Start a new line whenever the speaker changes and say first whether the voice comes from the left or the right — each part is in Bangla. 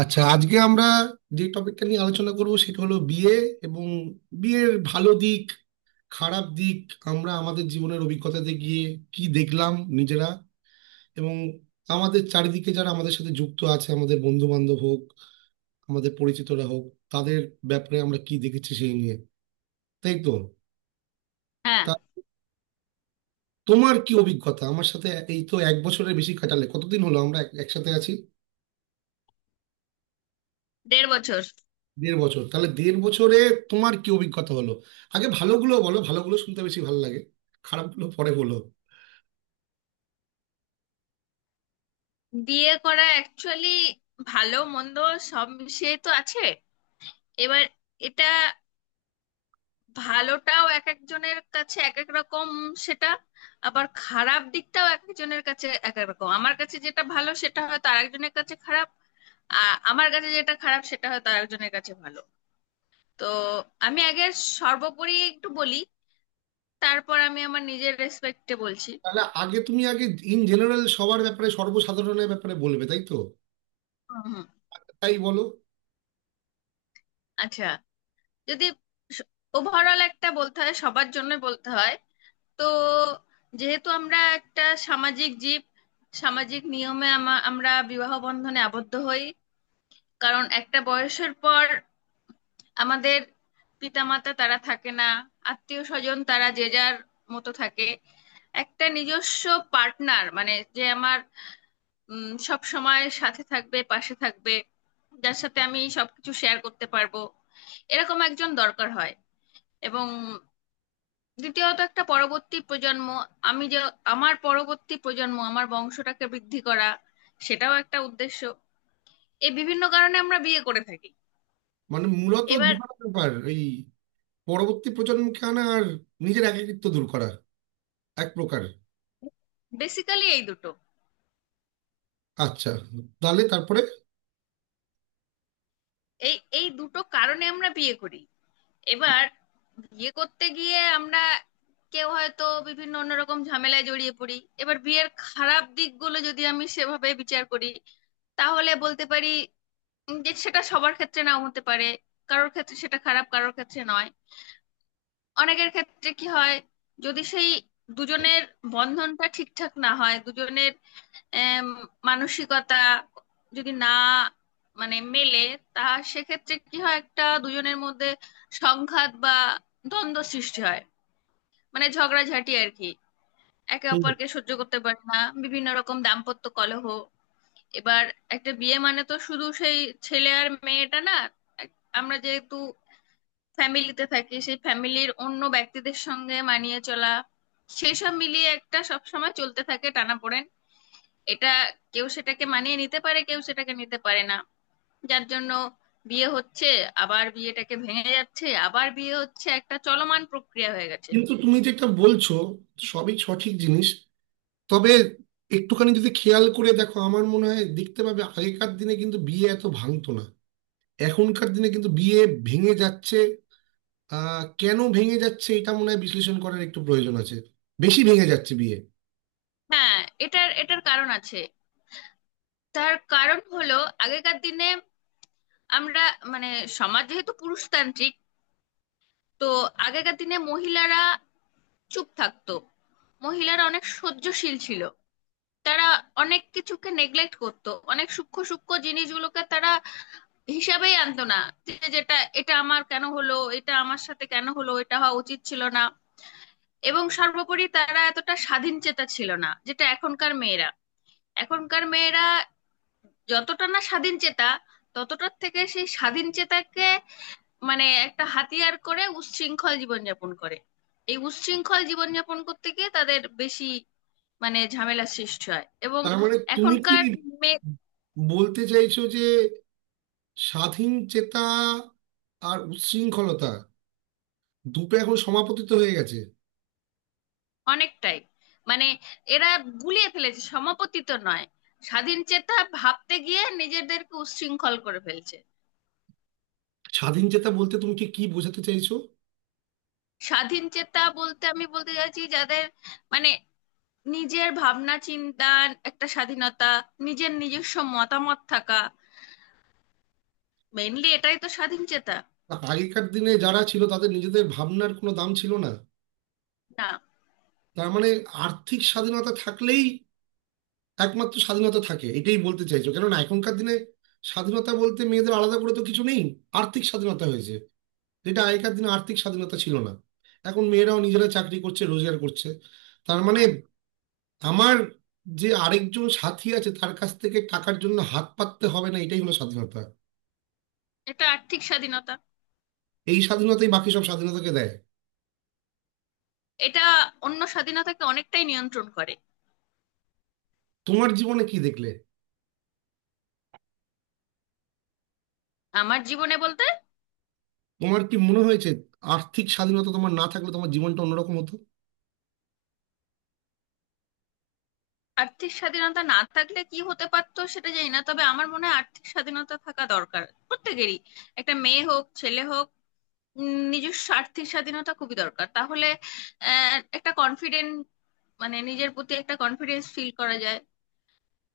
right: আচ্ছা, আজকে আমরা যে টপিকটা নিয়ে আলোচনা করব সেটা হলো বিয়ে, এবং বিয়ের ভালো দিক, খারাপ দিক। আমরা আমাদের জীবনের অভিজ্ঞতাতে গিয়ে কি দেখলাম নিজেরা, এবং আমাদের চারিদিকে যারা আমাদের সাথে যুক্ত আছে, আমাদের বন্ধু বান্ধব হোক, আমাদের পরিচিতরা হোক, তাদের ব্যাপারে আমরা কি দেখেছি সেই নিয়ে। তাই তো?
left: হ্যাঁ,
right: তা তোমার কি অভিজ্ঞতা আমার সাথে, এই তো এক বছরের বেশি কাটালে, কতদিন হলো আমরা একসাথে আছি?
left: দেড় বছর।
right: দেড় বছর? তাহলে দেড় বছরে তোমার কি অভিজ্ঞতা হলো? আগে ভালোগুলো বলো, ভালোগুলো শুনতে বেশি ভালো লাগে, খারাপগুলো পরে বলো।
left: বিয়ে করা অ্যাকচুয়ালি ভালো মন্দ সব মিশিয়ে তো আছে। এবার এটা, ভালোটাও এক একজনের কাছে এক এক রকম, সেটা আবার খারাপ দিকটাও এক একজনের কাছে এক এক রকম। আমার কাছে যেটা ভালো সেটা হয়তো আরেকজনের কাছে খারাপ, আমার কাছে যেটা খারাপ সেটা হয়তো আরেকজনের কাছে ভালো। তো আমি আগে সর্বোপরি একটু বলি, তারপর আমি আমার নিজের রেসপেক্টে বলছি।
right: তাহলে আগে তুমি, আগে ইন জেনারেল সবার ব্যাপারে, সর্বসাধারণের ব্যাপারে বলবে, তাই তো?
left: হুম, হুম।
right: তাই বলো।
left: আচ্ছা, যদি ওভারঅল একটা বলতে হয়, সবার জন্য বলতে হয়, তো যেহেতু আমরা একটা সামাজিক জীব, সামাজিক নিয়মে আমরা বিবাহ বন্ধনে আবদ্ধ হই। কারণ একটা বয়সের পর আমাদের পিতামাতা তারা থাকে না, আত্মীয় স্বজন তারা যে যার মতো থাকে। একটা নিজস্ব পার্টনার মানে, যে আমার সব সময় সাথে থাকবে, পাশে থাকবে, যার সাথে আমি সবকিছু শেয়ার করতে পারবো, এরকম একজন দরকার হয়। এবং দ্বিতীয়ত, একটা পরবর্তী প্রজন্ম, আমি যে আমার পরবর্তী প্রজন্ম, আমার বংশটাকে বৃদ্ধি করা, সেটাও একটা উদ্দেশ্য। এই বিভিন্ন কারণে আমরা বিয়ে করে থাকি।
right: মানে মূলত
left: এবার
right: দুটো ব্যাপার, এই পরবর্তী প্রজন্মকে আনা আর নিজের একাকিত্ব দূর করা এক প্রকার।
left: বেসিক্যালি এই দুটো,
right: আচ্ছা, তাহলে তারপরে।
left: এই এই দুটো কারণে আমরা বিয়ে করি। এবার বিয়ে করতে গিয়ে আমরা কেউ হয়তো বিভিন্ন অন্যরকম ঝামেলায় জড়িয়ে পড়ি। এবার বিয়ের খারাপ দিকগুলো যদি আমি সেভাবে বিচার করি, তাহলে বলতে পারি যে সেটা সবার ক্ষেত্রে নাও হতে পারে। কারোর ক্ষেত্রে সেটা খারাপ, কারোর ক্ষেত্রে নয়। অনেকের ক্ষেত্রে কি হয়, যদি সেই দুজনের বন্ধনটা ঠিকঠাক না হয়, দুজনের আম, মানসিকতা যদি না মানে মেলে, তা সেক্ষেত্রে কি হয়, একটা দুজনের মধ্যে সংঘাত বা দ্বন্দ্ব সৃষ্টি হয়, মানে ঝগড়াঝাটি আর কি। একে
right: হুম।
left: অপরকে সহ্য করতে পারে না, বিভিন্ন রকম দাম্পত্য কলহ। এবার একটা বিয়ে মানে তো শুধু সেই ছেলে আর মেয়েটা না, আমরা যেহেতু ফ্যামিলিতে থাকি, সেই ফ্যামিলির অন্য ব্যক্তিদের সঙ্গে মানিয়ে চলা, সেসব মিলিয়ে একটা সবসময় চলতে থাকে টানাপোড়েন। এটা কেউ সেটাকে মানিয়ে নিতে পারে, কেউ সেটাকে নিতে পারে না। যার জন্য বিয়ে হচ্ছে, আবার বিয়েটাকে ভেঙে যাচ্ছে, আবার বিয়ে হচ্ছে, একটা চলমান প্রক্রিয়া হয়ে গেছে।
right: কিন্তু তুমি যেটা বলছো সবই সঠিক জিনিস, তবে একটুখানি যদি খেয়াল করে দেখো, আমার মনে হয় দেখতে পাবে আগেকার দিনে কিন্তু বিয়ে এত ভাঙতো না, এখনকার দিনে কিন্তু বিয়ে ভেঙে যাচ্ছে। আহ, কেন ভেঙে যাচ্ছে এটা মনে হয় বিশ্লেষণ করার একটু প্রয়োজন আছে। বেশি ভেঙে যাচ্ছে বিয়ে।
left: হ্যাঁ, এটার এটার কারণ আছে। তার কারণ হলো, আগেকার দিনে আমরা মানে সমাজ যেহেতু পুরুষতান্ত্রিক, তো আগেকার দিনে মহিলারা চুপ থাকতো, মহিলারা অনেক সহ্যশীল ছিল। তারা অনেক কিছুকে নেগলেক্ট করতো, অনেক সূক্ষ্ম সূক্ষ্ম জিনিসগুলোকে তারা হিসাবেই আনতো না, যে যেটা এটা আমার কেন হলো, এটা আমার সাথে কেন হলো, এটা হওয়া উচিত ছিল না। এবং সর্বোপরি তারা এতটা স্বাধীন চেতা ছিল না যেটা এখনকার মেয়েরা। এখনকার মেয়েরা যতটা না স্বাধীন চেতা, ততটার থেকে সেই স্বাধীন চেতাকে মানে একটা হাতিয়ার করে উচ্ছৃঙ্খল জীবনযাপন করে। এই উচ্ছৃঙ্খল জীবনযাপন করতে গিয়ে তাদের বেশি মানে ঝামেলা সৃষ্টি হয়। এবং
right: তার মানে তুমি কি
left: এখনকার মেয়ে
right: বলতে চাইছো যে স্বাধীন চেতা আর উচ্ছৃঙ্খলতা দুটো এখন সমাপতিত হয়ে গেছে?
left: অনেকটাই মানে এরা গুলিয়ে ফেলেছে, সমাপতিত নয়, স্বাধীন চেতা ভাবতে গিয়ে নিজেদেরকে উচ্ছৃঙ্খল করে ফেলছে।
right: স্বাধীন চেতা বলতে তুমি কি কি বোঝাতে চাইছো?
left: স্বাধীন চেতা বলতে আমি বলতে চাইছি যাদের মানে নিজের ভাবনা চিন্তার একটা স্বাধীনতা, নিজের নিজস্ব মতামত থাকা, মেইনলি এটাই তো স্বাধীন চেতা।
right: আগেকার দিনে যারা ছিল তাদের নিজেদের ভাবনার কোনো দাম ছিল না?
left: না,
right: তার মানে আর্থিক স্বাধীনতা থাকলেই একমাত্র স্বাধীনতা থাকে, এটাই বলতে চাইছো? কেননা এখনকার দিনে স্বাধীনতা বলতে মেয়েদের আলাদা করে তো কিছু নেই, আর্থিক স্বাধীনতা হয়েছে, যেটা আগেকার দিনে আর্থিক স্বাধীনতা ছিল না। এখন মেয়েরাও নিজেরা চাকরি করছে, রোজগার করছে। তার মানে আমার যে আরেকজন সাথী আছে তার কাছ থেকে টাকার জন্য হাত পাততে হবে না, এটাই হলো স্বাধীনতা।
left: এটা আর্থিক স্বাধীনতা।
right: এই স্বাধীনতাই বাকি সব স্বাধীনতাকে দেয়।
left: এটা অন্য স্বাধীনতাকে অনেকটাই নিয়ন্ত্রণ করে।
right: তোমার জীবনে কি দেখলে?
left: আমার জীবনে বলতে,
right: তোমার কি মনে হয়েছে আর্থিক স্বাধীনতা তোমার না থাকলে তোমার জীবনটা অন্যরকম হতো?
left: আর্থিক স্বাধীনতা না থাকলে কি হতে পারতো সেটা জানি না, তবে আমার মনে হয় আর্থিক স্বাধীনতা থাকা দরকার প্রত্যেকেরই, একটা মেয়ে হোক, ছেলে হোক। নিজস্ব আর্থিক স্বাধীনতা খুবই দরকার। তাহলে একটা কনফিডেন্ট, মানে নিজের প্রতি একটা কনফিডেন্স ফিল করা যায়,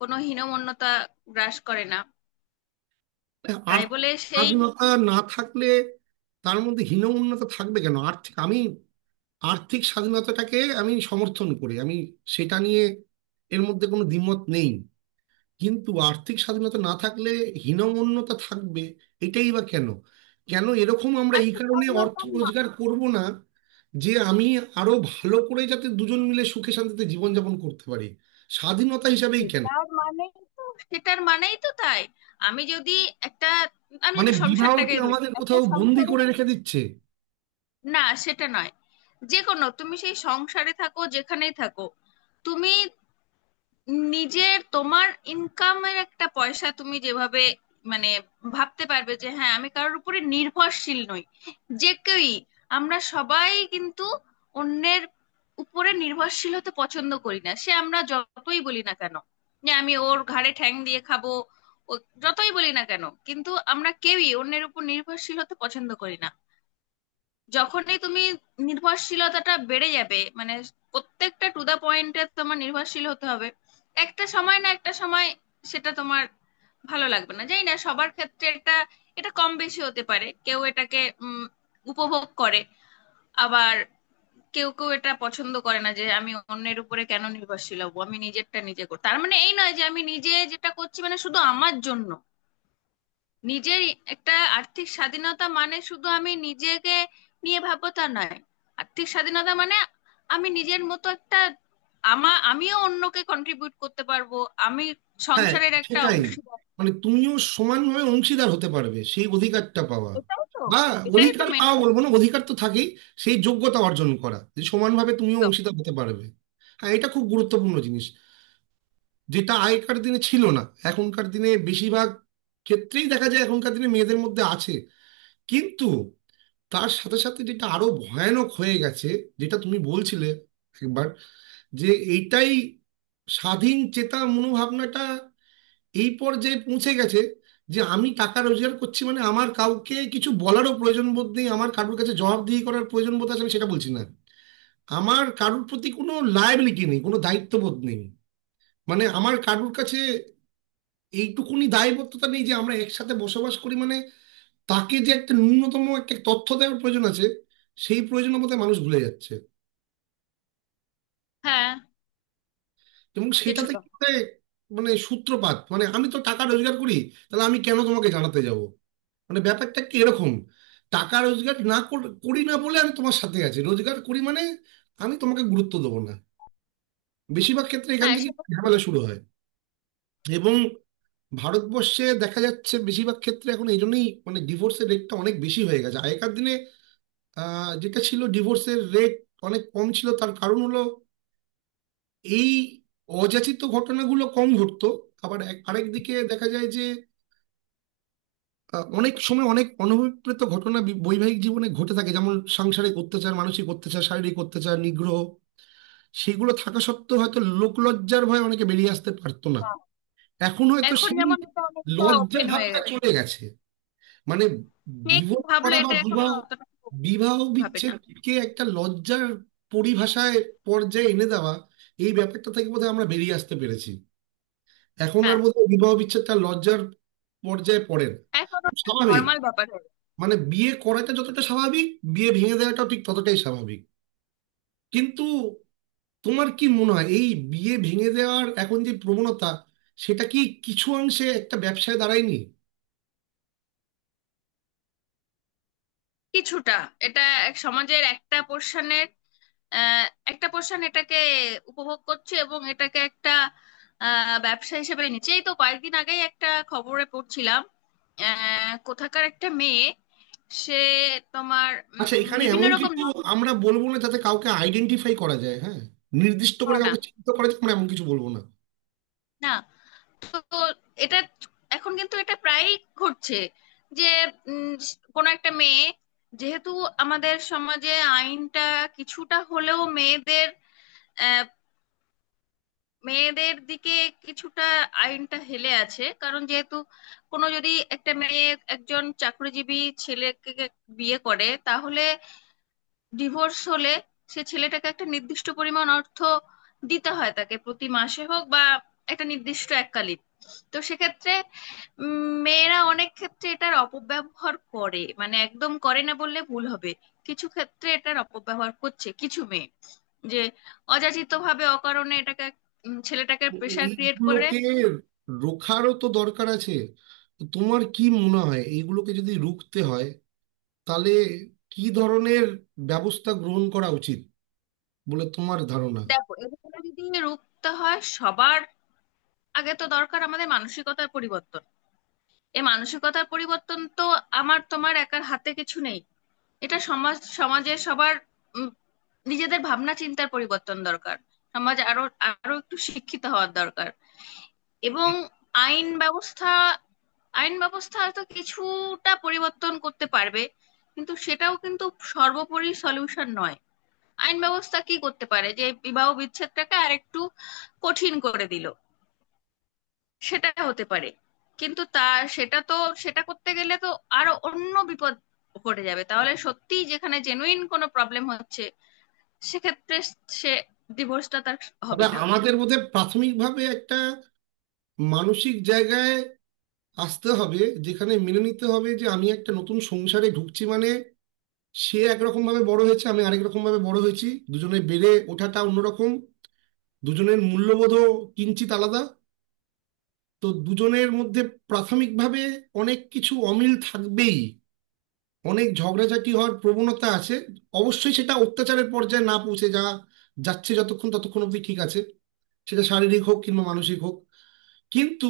left: কোনো হীনমন্যতা গ্রাস করে না।
right: আর
left: তাই বলে সেই
right: স্বাধীনতা না থাকলে তার মধ্যে হীনমন্যতা থাকবে কেন? আর্থিক, আমি আর্থিক স্বাধীনতাটাকে আমি সমর্থন করি, আমি সেটা নিয়ে, এর মধ্যে কোনো দ্বিমত নেই, কিন্তু আর্থিক স্বাধীনতা না থাকলে হীনমন্যতা থাকবে এটাই বা কেন? কেন এরকম আমরা এই
left: আর্থিক
right: কারণে অর্থ
left: স্বাধীনতা না,
right: রোজগার করব না যে আমি আরো ভালো করে যাতে দুজন মিলে সুখে শান্তিতে জীবনযাপন করতে পারি, স্বাধীনতা হিসাবেই কেন?
left: সেটার মানেই তো, সেটার মানেই তো তাই। আমি যদি একটা, আমি
right: মানে
left: যদি
right: বিবাহ
left: সংসারটাকে
right: কি
left: ধরি,
right: আমাদের
left: একটা
right: কোথাও বন্দি
left: সংসারে
right: করে রেখে দিচ্ছে?
left: না সেটা নয়, যে কোনো তুমি সেই সংসারে থাকো, যেখানেই থাকো, তুমি নিজের তোমার ইনকামের একটা পয়সা তুমি যেভাবে মানে ভাবতে পারবে যে হ্যাঁ, আমি কারোর উপরে নির্ভরশীল নই। যে কেউই, আমরা সবাই কিন্তু অন্যের উপরে নির্ভরশীল হতে পছন্দ করি না, সে আমরা যতই বলি না কেন যে আমি ওর ঘাড়ে ঠ্যাং দিয়ে খাবো, যতই বলি না কেন, কিন্তু আমরা কেউই অন্যের উপর নির্ভরশীল হতে পছন্দ করি না। যখনই তুমি নির্ভরশীলতাটা বেড়ে যাবে মানে প্রত্যেকটা টু দা পয়েন্টে তোমার নির্ভরশীল হতে হবে, একটা সময় না একটা সময় সেটা তোমার ভালো লাগবে না। জানি না সবার ক্ষেত্রে, এটা এটা কম বেশি হতে পারে, কেউ এটাকে উম, উপভোগ করে, আবার কেউ কেউ এটা পছন্দ করে না যে আমি অন্যের উপরে কেন নির্ভরশীল হবো, আমি নিজেরটা নিজে করি। তার মানে এই নয় যে আমি নিজে যেটা করছি মানে শুধু আমার জন্য, নিজের একটা আর্থিক স্বাধীনতা মানে শুধু আমি নিজেকে নিয়ে ভাববো তা নয়। আর্থিক স্বাধীনতা মানে আমি নিজের মতো একটা, আমিও অন্যকে কন্ট্রিবিউট করতে পারবো, আমি
right: হ্যাঁ,
left: সংসারের একটা
right: সেটাই।
left: অংশ।
right: মানে তুমিও সমানভাবে অংশীদার হতে পারবে সেই অধিকারটা পাওয়া,
left: এটাই তো,
right: বা
left: এটাই তো
right: অধিকার
left: মেন।
right: পাওয়া বলবো না, অধিকার তো থাকেই, সেই যোগ্যতা অর্জন করা যে সমানভাবে তুমিও
left: একদম।
right: অংশীদার হতে পারবে। হ্যাঁ, এটা খুব গুরুত্বপূর্ণ জিনিস, যেটা আগেকার দিনে ছিল না, এখনকার দিনে বেশিরভাগ ক্ষেত্রেই দেখা যায়, এখনকার দিনে মেয়েদের মধ্যে আছে। কিন্তু তার সাথে সাথে যেটা আরো ভয়ানক হয়ে গেছে, যেটা তুমি বলছিলে একবার, যে এইটাই স্বাধীন চেতা মনোভাবনাটা এই পর্যায়ে পৌঁছে গেছে যে আমি টাকা রোজগার করছি মানে আমার কাউকে কিছু বলারও প্রয়োজন বোধ নেই। আমার কারোর কাছে জবাবদিহি করার প্রয়োজন বোধ আছে আমি সেটা বলছি না, আমার কারোর প্রতি কোনো লায়াবিলিটি নেই, কোনো দায়িত্ববোধ নেই, মানে আমার কারোর কাছে এইটুকুনি দায়বদ্ধতা নেই যে আমরা একসাথে বসবাস করি, মানে তাকে যে একটা ন্যূনতম একটা তথ্য দেওয়ার প্রয়োজন আছে, সেই প্রয়োজন বোধহয় মানুষ ভুলে যাচ্ছে।
left: হ্যাঁ,
right: এবং সেটাতে
left: কিছুটা।
right: কি হয়, মানে সূত্রপাত, মানে আমি তো টাকা রোজগার করি, তাহলে আমি কেন তোমাকে জানাতে যাব, মানে ব্যাপারটা কি এরকম, টাকা রোজগার না করি না বলে আমি তোমার সাথে আছি, রোজগার করি মানে আমি তোমাকে গুরুত্ব দেবো না। বেশিরভাগ ক্ষেত্রে এখান
left: হ্যাঁ,
right: থেকে
left: সেটা ছিল।
right: ঝামেলা শুরু হয়। এবং ভারতবর্ষে দেখা যাচ্ছে বেশিরভাগ ক্ষেত্রে এখন এই জন্যই মানে ডিভোর্সের রেটটা অনেক বেশি হয়ে গেছে। আগেকার দিনে যেটা ছিল ডিভোর্সের রেট অনেক কম ছিল, তার কারণ হলো এই অযাচিত ঘটনাগুলো কম ঘটতো। আবার আরেকদিকে দেখা যায় যে অনেক সময় অনেক অনভিপ্রেত ঘটনা বৈবাহিক জীবনে ঘটে থাকে, যেমন সাংসারিক অত্যাচার, মানসিক অত্যাচার, শারীরিক অত্যাচার, নিগ্রহ। সেগুলো থাকা সত্ত্বেও হয়তো লোকলজ্জার ভয়ে অনেকে বেরিয়ে আসতে পারতো না।
left: হ্যাঁ।
right: এখন হয়তো
left: এখন
right: সেই
left: যেমন এটা অনেকটা
right: লজ্জা
left: ওপেন হয়ে
right: ভাবটা
left: গেছে,
right: চলে গেছে। মানে
left: কে কি
right: ডিভোর্স
left: ভাবলো
right: করা বা
left: এটা এখন আর
right: বিবাহ,
left: অতটা
right: বিবাহ
left: ভাবে না।
right: বিচ্ছেদকে একটা লজ্জার পরিভাষায়, পর্যায়ে এনে দেওয়া, এই ব্যাপারটা থেকে বোধহয় আমরা বেরিয়ে আসতে পেরেছি। এখন আর
left: হ্যাঁ,
right: বোধহয় বিবাহ বিচ্ছেদটা লজ্জার পর্যায়ে পড়ে না,
left: এখন
right: স্বাভাবিক।
left: নর্মাল ব্যাপার হয়ে গেছে।
right: মানে বিয়ে করাটা যতটা স্বাভাবিক, বিয়ে ভেঙে দেওয়াটাও ঠিক ততটাই স্বাভাবিক। কিন্তু তোমার কি মনে হয় এই বিয়ে ভেঙে দেওয়ার এখন যে প্রবণতা, সেটা কি কিছু অংশে একটা ব্যবসায় দাঁড়ায়নি?
left: কিছুটা, এটা এক সমাজের একটা পোর্শনের, আহ, একটা পোর্শন এটাকে উপভোগ করছে এবং এটাকে একটা ব্যবসা হিসেবে নিচ্ছে। এই তো কয়েকদিন আগেই একটা খবরে পড়ছিলাম, কোথাকার একটা মেয়ে, সে তোমার
right: আচ্ছা, এখানে
left: বিভিন্ন
right: এমন
left: রকম।
right: কিছু
left: না,
right: আমরা বলবো না যাতে কাউকে আইডেন্টিফাই করা যায়, হ্যাঁ, নির্দিষ্ট
left: না,
right: করে
left: না,
right: কাউকে চিহ্নিত করা যায় আমরা এমন কিছু বলবো না।
left: না। তো এটা এখন কিন্তু এটা প্রায়ই ঘটছে, যে উম, কোনো একটা মেয়ে, যেহেতু আমাদের সমাজে আইনটা কিছুটা হলেও মেয়েদের, মেয়েদের দিকে কিছুটা আইনটা হেলে আছে, কারণ যেহেতু কোনো যদি একটা মেয়ে একজন চাকরিজীবী ছেলেকে বিয়ে করে, তাহলে ডিভোর্স হলে সে ছেলেটাকে একটা নির্দিষ্ট পরিমাণ অর্থ দিতে হয় তাকে, প্রতি মাসে হোক বা একটা নির্দিষ্ট এককালীন। তো সেক্ষেত্রে মেয়েরা অনেক ক্ষেত্রে এটার অপব্যবহার করে, মানে একদম করে না বললে ভুল হবে, কিছু ক্ষেত্রে এটার অপব্যবহার করছে কিছু মেয়ে, যে অযাচিত ভাবে অকারণে এটাকে ছেলেটাকে প্রেশার ক্রিয়েট করে।
right: এইগুলোকে রোখারও তো দরকার আছে। তো তোমার কি মনে হয় এইগুলোকে যদি রুখতে হয় তাহলে কি ধরনের ব্যবস্থা গ্রহণ করা উচিত বলে তোমার ধারণা?
left: দেখো, এগুলো যদি রুখতে হয় সবার আগে তো দরকার আমাদের মানসিকতার পরিবর্তন। এই মানসিকতার পরিবর্তন তো আমার তোমার একার হাতে কিছু নেই। এটা সমাজ, সমাজে সবার উম, নিজেদের ভাবনা চিন্তার পরিবর্তন দরকার, সমাজ আরো আরো একটু শিক্ষিত হওয়ার দরকার। এবং আইন ব্যবস্থা, আইন ব্যবস্থা হয়তো কিছুটা পরিবর্তন করতে পারবে, কিন্তু সেটাও কিন্তু সর্বোপরি সলিউশন নয়। আইন ব্যবস্থা কি করতে পারে, যে বিবাহ বিচ্ছেদটাকে আরেকটু কঠিন করে দিল, সেটা হতে পারে। কিন্তু তা, সেটা তো, সেটা করতে গেলে তো আরো অন্য বিপদ ঘটে যাবে। তাহলে সত্যি যেখানে জেনুইন কোনো প্রবলেম হচ্ছে, সেক্ষেত্রে সে ডিভোর্সটা তার
right: তবে
left: হবে না।
right: আমাদের বোধহয় প্রাথমিকভাবে একটা মানসিক জায়গায় আসতে হবে যেখানে মেনে নিতে হবে যে আমি একটা নতুন সংসারে ঢুকছি, মানে সে একরকম ভাবে বড় হয়েছে, আমি আরেক রকম ভাবে বড় হয়েছি, দুজনে বেড়ে ওঠাটা অন্যরকম, দুজনের মূল্যবোধও কিঞ্চিত আলাদা, তো দুজনের মধ্যে প্রাথমিকভাবে অনেক কিছু অমিল থাকবেই, অনেক ঝগড়াঝাটি হওয়ার প্রবণতা আছে, অবশ্যই সেটা অত্যাচারের পর্যায়ে না পৌঁছে, যা যাচ্ছে যতক্ষণ ততক্ষণ অব্দি ঠিক আছে, সেটা শারীরিক হোক কিংবা মানসিক হোক। কিন্তু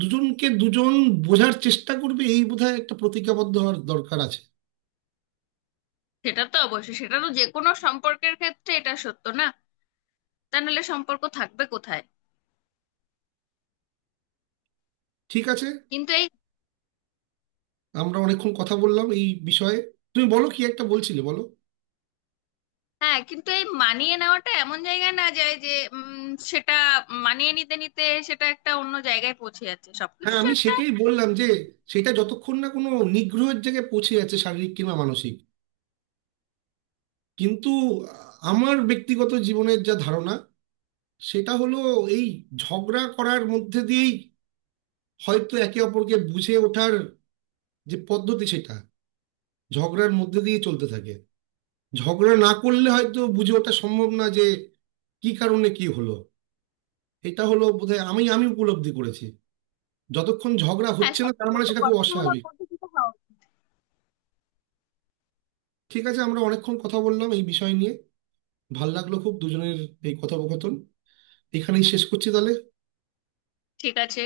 right: দুজনকে দুজন বোঝার চেষ্টা করবে, এই বোধহয় একটা প্রতিজ্ঞাবদ্ধ হওয়ার দরকার আছে।
left: সেটা তো অবশ্যই, সেটা তো যে কোনো সম্পর্কের ক্ষেত্রে এটা সত্য না, তা নাহলে সম্পর্ক থাকবে কোথায়।
right: ঠিক আছে,
left: কিন্তু এই,
right: আমরা অনেকক্ষণ কথা বললাম এই বিষয়ে। তুমি বলো, কি একটা বলছিলে বলো।
left: হ্যাঁ, কিন্তু এই মানিয়ে নেওয়াটা এমন জায়গায় না যায় যে উম, সেটা মানিয়ে নিতে নিতে সেটা একটা অন্য জায়গায় পৌঁছে যাচ্ছে,
right: হ্যাঁ,
left: সবকিছু
right: আমি
left: একটা।
right: সেটাই বললাম যে সেটা যতক্ষণ না কোনো নিগ্রহের জায়গায় পৌঁছে যাচ্ছে, শারীরিক কিংবা মানসিক। কিন্তু আ, আমার ব্যক্তিগত জীবনের যা ধারণা, সেটা হলো এই ঝগড়া করার মধ্যে দিয়েই হয়তো একে অপরকে বুঝে ওঠার যে পদ্ধতি, সেটা ঝগড়ার মধ্যে দিয়ে চলতে থাকে। ঝগড়া না করলে হয়তো বুঝে ওঠা সম্ভব না যে কি কারণে কি হলো। এটা হলো বোধহয়, আমি আমি উপলব্ধি করেছি যতক্ষণ ঝগড়া
left: হ্যাঁ,
right: হচ্ছে না তার
left: সবকিছু
right: মানে
left: একটা
right: সেটা খুব
left: গঠনমূলক
right: অস্বাভাবিক।
left: পদ্ধতিতে হওয়া উচিত।
right: ঠিক আছে, আমরা অনেকক্ষণ কথা বললাম এই বিষয় নিয়ে। ভাল লাগলো খুব দুজনের এই কথোপকথন। এখানেই শেষ করছি তাহলে।
left: ঠিক আছে।